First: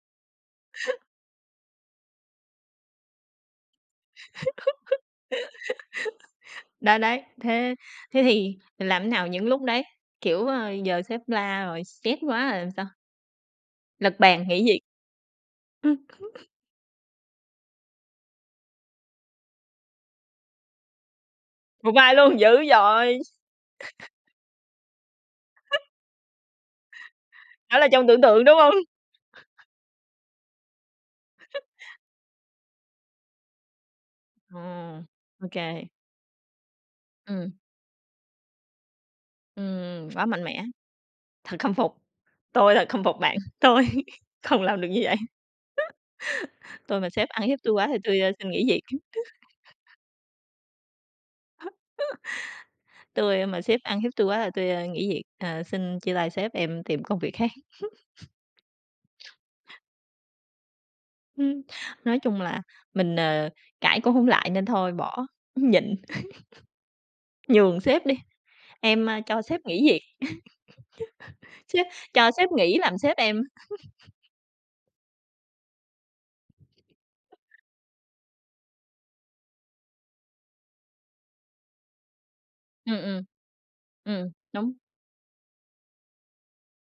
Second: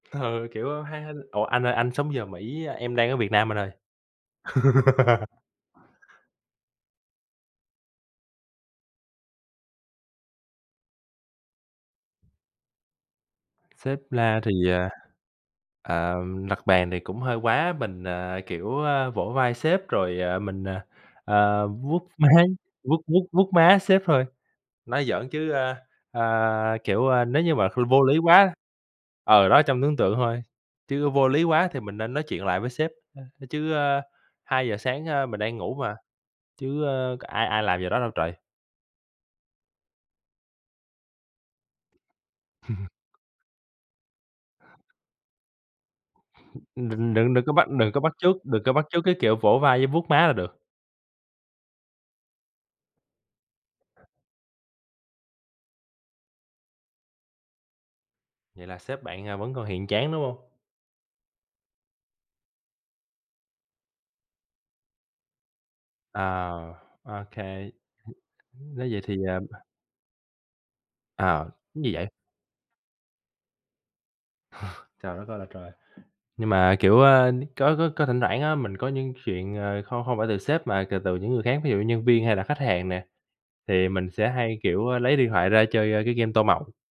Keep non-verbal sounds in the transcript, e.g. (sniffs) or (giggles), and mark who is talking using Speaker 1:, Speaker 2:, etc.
Speaker 1: Ừ, kiểu, ha hay ủa, anh ơi anh sống giờ Mỹ, em đang ở Việt Nam anh ơi. (laughs)
Speaker 2: (giggles) Đấy, đấy, thế thế thì làm nào những lúc đấy? Kiểu, ờ, giờ sếp la rồi stress quá rồi làm sao?
Speaker 1: Sếp
Speaker 2: Lật
Speaker 1: la
Speaker 2: bàn
Speaker 1: thì,
Speaker 2: nghỉ việc?
Speaker 1: à,
Speaker 2: Ừm.
Speaker 1: ờ,
Speaker 2: (chuckles)
Speaker 1: đập bàn thì cũng hơi quá, mình, à, kiểu, ơ, vỗ vai sếp rồi, ờ, mình, ờ, ờ,
Speaker 2: Vỗ
Speaker 1: vuốt
Speaker 2: vai
Speaker 1: má,
Speaker 2: luôn! Dữ
Speaker 1: vuốt
Speaker 2: dội!
Speaker 1: vuốt
Speaker 2: (chuckles)
Speaker 1: vuốt má sếp thôi. Nói giỡn chứ, ơ,
Speaker 2: (chuckles)
Speaker 1: ờ, kiểu, wo, nếu như mà kh
Speaker 2: Đó là
Speaker 1: vô
Speaker 2: trong
Speaker 1: lý
Speaker 2: tưởng tượng,
Speaker 1: quá
Speaker 2: đúng hông? (chuckles)
Speaker 1: ừ, đó, trong tưởng tượng thôi, chứ vô lý
Speaker 2: (chuckles)
Speaker 1: quá thì mình nên nói chuyện lại với sếp. Chứ, ơ, 2:00
Speaker 2: Ừm,
Speaker 1: sáng, a, mình
Speaker 2: ô
Speaker 1: đang ngủ
Speaker 2: kê.
Speaker 1: mà, chứ, ơ, c ai
Speaker 2: Ừm.
Speaker 1: ai làm giờ đó đâu trời.
Speaker 2: Ừm, quá mạnh mẽ. Thật khâm phục, tôi thật khâm phục
Speaker 1: (chuckles)
Speaker 2: bạn, tôi không làm được như vậy.
Speaker 1: (sniffs)
Speaker 2: (chuckles) Tôi mà
Speaker 1: Đừng
Speaker 2: sếp
Speaker 1: đừng đừng
Speaker 2: ăn
Speaker 1: có
Speaker 2: hiếp
Speaker 1: bắt
Speaker 2: tui quá
Speaker 1: đừng
Speaker 2: thì
Speaker 1: có bắt
Speaker 2: tui, ơ,
Speaker 1: chước
Speaker 2: xin
Speaker 1: đừng
Speaker 2: nghỉ
Speaker 1: có
Speaker 2: việc.
Speaker 1: bắt chước cái kiểu vỗ vai với
Speaker 2: (giggles)
Speaker 1: vuốt má là được.
Speaker 2: (chuckles) Tui mà sếp ăn hiếp tui quá là tui nghỉ việc, à, xin chia tay sếp em tìm công việc khác.
Speaker 1: Vậy là sếp
Speaker 2: (chuckles)
Speaker 1: bạn, à,
Speaker 2: (sniffs)
Speaker 1: vẫn còn hiền chán, đúng hông?
Speaker 2: Ừm. Nói chung là mình, ờ, cãi cũng hổng lại nên thôi bỏ, nhịn.
Speaker 1: À, ô
Speaker 2: (chuckles)
Speaker 1: kê.
Speaker 2: Nhường sếp đi,
Speaker 1: Nếu vậy
Speaker 2: em,
Speaker 1: thì,
Speaker 2: a, cho
Speaker 1: ờm
Speaker 2: sếp nghỉ việc.
Speaker 1: Ờ,
Speaker 2: (chuckles) Sếp
Speaker 1: gì vậy?
Speaker 2: cho sếp nghỉ làm sếp em. (chuckles)
Speaker 1: Trời đất ơi là trời. Nhưng mà kiểu, ơ, có có có thỉnh thoảng á, mình có những chuyện, à, không không phải từ sếp mà c từ từ những người khác, ví dụ như nhân viên hay là khách hàng
Speaker 2: Ừm,
Speaker 1: nè,
Speaker 2: ừm.
Speaker 1: thì mình
Speaker 2: Ừm,
Speaker 1: sẽ hay,
Speaker 2: đúng.
Speaker 1: kiểu, ơ, lấy điện thoại ra chơi, ơ, cái game tô màu.